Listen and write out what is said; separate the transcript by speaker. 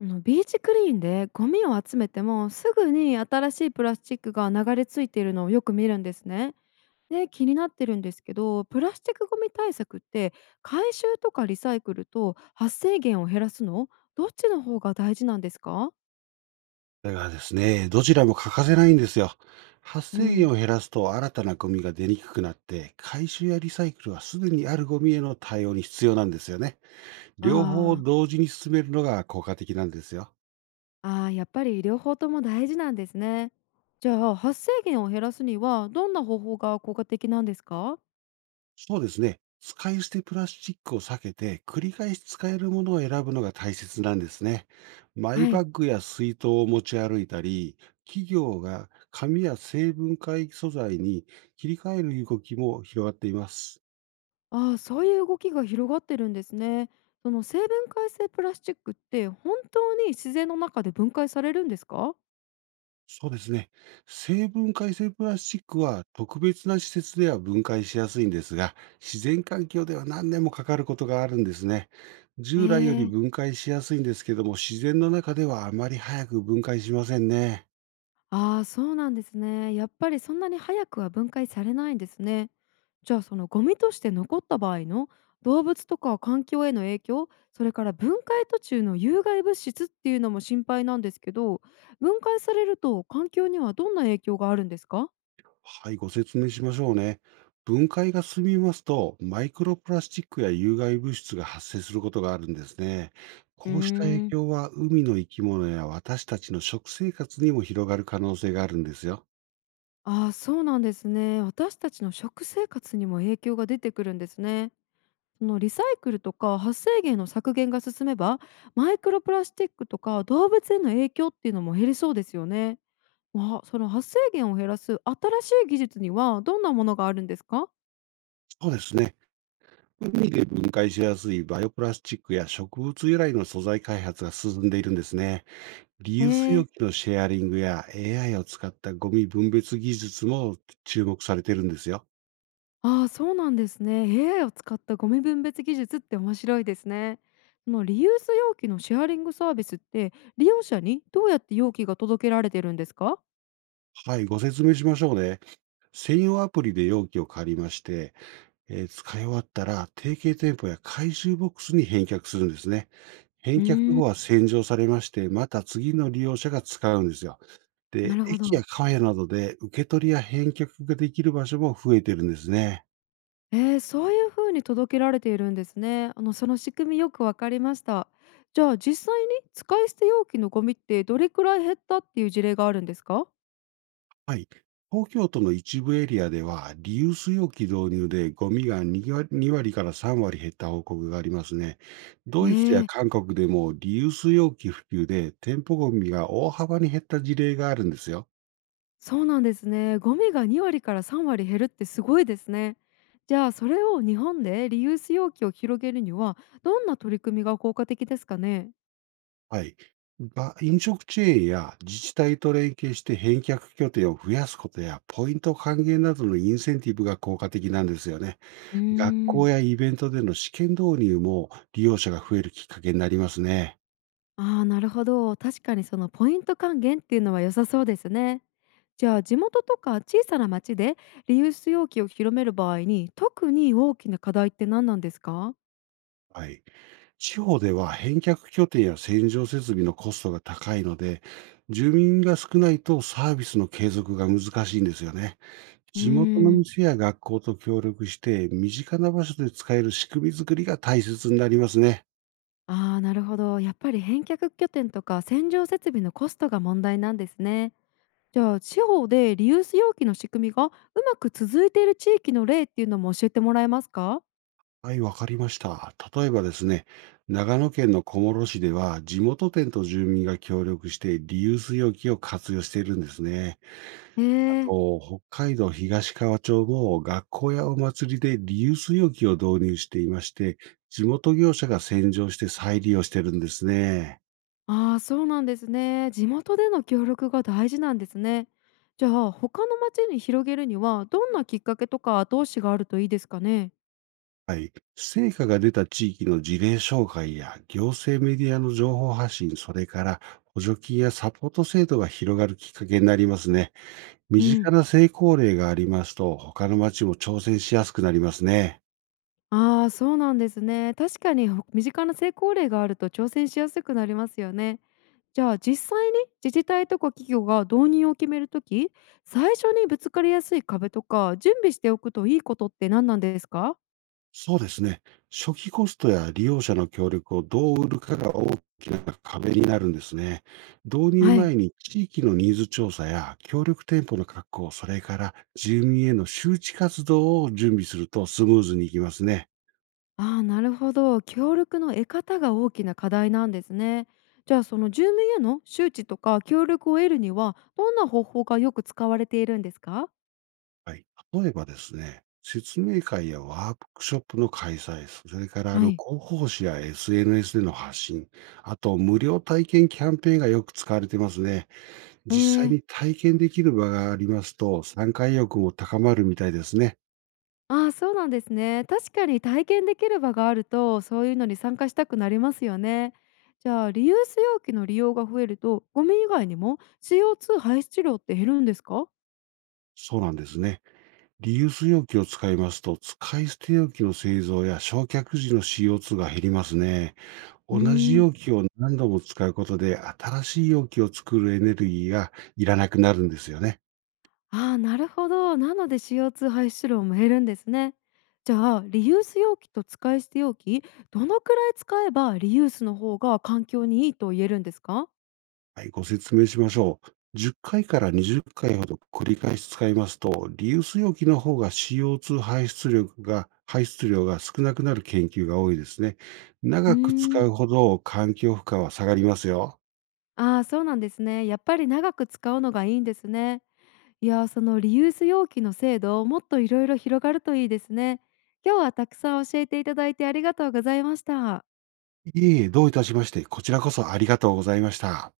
Speaker 1: ビーチクリーンでゴミを集めても、すぐに新しいプラスチックが流れ着いているのをよく見るんですね。で、気になってるんですけど、プラスチックゴミ対策って回収とかリサイクルと発生源を減らすの、どっちの方が大事なんですか？
Speaker 2: それがですね、どちらも欠かせないんですよ。発
Speaker 1: う
Speaker 2: 生
Speaker 1: ん。
Speaker 2: 源を減らすと新たなゴミが出にくくなって、回収やリサイクルはすでにあるゴミへの対応に必要なんですよね。
Speaker 1: あ
Speaker 2: 両方を
Speaker 1: ー。
Speaker 2: 同時に進めるのが効果的なんですよ。
Speaker 1: あー、やっぱり両方とも大事なんですね。じゃあ、発生源を減らすにはどんな方法が効果的なんですか？
Speaker 2: そうですね。使い捨てプラスチックを避けて、繰り返し使えるものを選ぶのが大切なんですね。マイ
Speaker 1: は
Speaker 2: バッ
Speaker 1: い。
Speaker 2: グや水筒を持ち歩いたり、企業が紙や成分解素材に切り替える動きも広がっています。
Speaker 1: ああ、そういう動きが広がってるんですね。その成分解性プラスチックって本当に自然の中で分解されるんですか？
Speaker 2: そうですね。生分解性プラスチックは特別な施設では分解しやすいんですが、自然環境では何年もかかることがあるんですね。
Speaker 1: え
Speaker 2: 従来より
Speaker 1: ー、
Speaker 2: 分解しやすいんですけども、自然の中ではあまり早く分解しませんね。
Speaker 1: ああ、そうなんですね。やっぱりそんなに早くは分解されないんですね。じゃあ、そのゴミとして残った場合の動物とか環境への影響、それから分解途中の有害物質っていうのも心配なんですけど、分解されると環境にはどんな影響があるんですか？
Speaker 2: はい、ご説明しましょうね。分解が進みますと、マイクロプラスチックや有害物質が発生することがあるんですね。
Speaker 1: うー
Speaker 2: こうした影
Speaker 1: ん。
Speaker 2: 響は海の生き物や私たちの食生活にも広がる可能性があるんですよ。
Speaker 1: ああ、そうなんですね。私たちの食生活にも影響が出てくるんですね。そのリサイクルとか発生源の削減が進めば、マイクロプラスチックとか動物への影響っていうのも減りそうですよね。まあ、その発生源を減らす新しい技術にはどんなものがあるんですか？
Speaker 2: そうですね。海で分解しやすいバイオプラスチックや植物由来の素材開発が進んでいるんですね。リユ
Speaker 1: え
Speaker 2: ース容
Speaker 1: え。
Speaker 2: 器のシェアリングや AI を使ったゴミ分別技術も注目されているんですよ。
Speaker 1: ああ、そうなんですね。AI を使ったゴミ分別技術って面白いですね。そのリユース容器のシェアリングサービスって利用者にどうやって容器が届けられてるんですか？
Speaker 2: はい、ご説明しましょうね。専用アプリで容器を借りまして、使い終わったら、提携店舗や回収ボックスに返却するんですね。返
Speaker 1: う
Speaker 2: 却
Speaker 1: ーん。
Speaker 2: 後は洗浄されまして、また次の利用者が使うんですよ。
Speaker 1: な
Speaker 2: で、
Speaker 1: るほ
Speaker 2: 駅
Speaker 1: ど。
Speaker 2: やカフェなどで受け取りや返却ができる場所も増えてるんですね。
Speaker 1: ええ、そういう風に届けられているんですね。その仕組みよくわかりました。じゃあ、実際に使い捨て容器のゴミってどれくらい減ったっていう事例があるんですか？
Speaker 2: はい。東京都の一部エリアでは、リユース容器導入でゴミが2 割から3割減った報告がありますね。
Speaker 1: え
Speaker 2: ドイツや
Speaker 1: え、
Speaker 2: 韓国でもリユース容器普及で店舗ゴミが大幅に減った事例があるんですよ。
Speaker 1: そうなんですね。ゴミが2割から3割減るってすごいですね。じゃあ、それを日本でリユース容器を広げるにはどんな取り組みが効果的ですかね？
Speaker 2: はい。が、飲食チェーンや自治体と連携して返却拠点を増やすことや、ポイント還元などのインセンティブが効果的なんですよね。
Speaker 1: うー
Speaker 2: 学校
Speaker 1: ん。
Speaker 2: やイベントでの試験導入も利用者が増えるきっかけになりますね。
Speaker 1: ああ、なるほど。確かにそのポイント還元っていうのは良さそうですね。じゃあ、地元とか小さな町でリユース容器を広める場合に特に大きな課題って何なんですか？
Speaker 2: はい。地方では返却拠点や洗浄設備のコストが高いので、住民が少ないとサービスの継続が難しいんですよね。
Speaker 1: うー
Speaker 2: 地元の
Speaker 1: ん、
Speaker 2: 店や学校と協力して、身近な場所で使える仕組み作りが大切になりますね。
Speaker 1: ああー、なるほど。やっぱり返却拠点とか洗浄設備のコストが問題なんですね。じゃあ、地方でリユース容器の仕組みがうまく続いている地域の例っていうのも教えてもらえますか？
Speaker 2: はい、わかりました。例えばですね、長野県の小諸市では、地元店と住民が協力してリユース容器を活用しているんですね。
Speaker 1: え
Speaker 2: あ
Speaker 1: え。
Speaker 2: と、北海道東川町も学校やお祭りでリユース容器を導入していまして、地元業者が洗浄して再利用してるんですね。
Speaker 1: ああ、そうなんですね。地元での協力が大事なんですね。じゃあ、他の町に広げるにはどんなきっかけとか後押しがあるといいですかね。
Speaker 2: はい。成果が出た地域の事例紹介や行政メディアの情報発信、それから補助金やサポート制度が広がるきっかけになりますね。身
Speaker 1: う
Speaker 2: 近
Speaker 1: ん、
Speaker 2: な成功例がありますと、他の町も挑戦しやすくなりますね。
Speaker 1: ああ、そうなんですね。確かに身近な成功例があると挑戦しやすくなりますよね。じゃあ、実際に自治体とか企業が導入を決めるとき、最初にぶつかりやすい壁とか準備しておくといいことって何なんですか？
Speaker 2: そうですね。初期コストや利用者の協力をどう売るかが大きな壁になるんですね。導入
Speaker 1: はい。
Speaker 2: 前に地域のニーズ調査や協力店舗の確保、それから住民への周知活動を準備するとスムーズにいきますね。
Speaker 1: ああ、なるほど。協力の得方が大きな課題なんですね。じゃあ、その住民への周知とか協力を得るにはどんな方法がよく使われているんですか？
Speaker 2: はい。例えばですね、説明会やワークショップの開催、それから
Speaker 1: はい。
Speaker 2: 広報誌や SNS での発信、あと無料体験キャンペーンがよく使われてますね。
Speaker 1: え
Speaker 2: 実際
Speaker 1: ー、
Speaker 2: に体験できる場がありますと、参加意欲も高まるみたいですね。
Speaker 1: ああ、そうなんですね。確かに体験できる場があるとそういうのに参加したくなりますよね。じゃあ、リユース容器の利用が増えるとゴミ以外にも CO2 排出量って減るんですか？
Speaker 2: そうなんですね。リユース容器を使いますと、使い捨て容器の製造や焼却時の CO2 が減りますね。
Speaker 1: う
Speaker 2: 同じ
Speaker 1: ーん。
Speaker 2: 容器を何度も使うことで、新しい容器を作るエネルギーがいらなくなるんですよね。
Speaker 1: ああ、なるほど。なので CO2 排出量も減るんですね。じゃあ、リユース容器と使い捨て容器、どのくらい使えばリユースの方が環境にいいと言えるんですか？
Speaker 2: はい、ご説明しましょう。10回から20回ほど繰り返し使いますと、リユース容器の方が CO2 排出量が少なくなる研究が多いですね。
Speaker 1: うー
Speaker 2: 長く使
Speaker 1: ん。
Speaker 2: うほど環境負荷は下がりますよ。
Speaker 1: ああ、そうなんですね。やっぱり長く使うのがいいんですね。いやー、そのリユース容器の制度、もっといろいろ広がるといいですね。今日はたくさん教えていただいてありがとうございました。
Speaker 2: いえいえ、どういたしまして、こちらこそありがとうございました。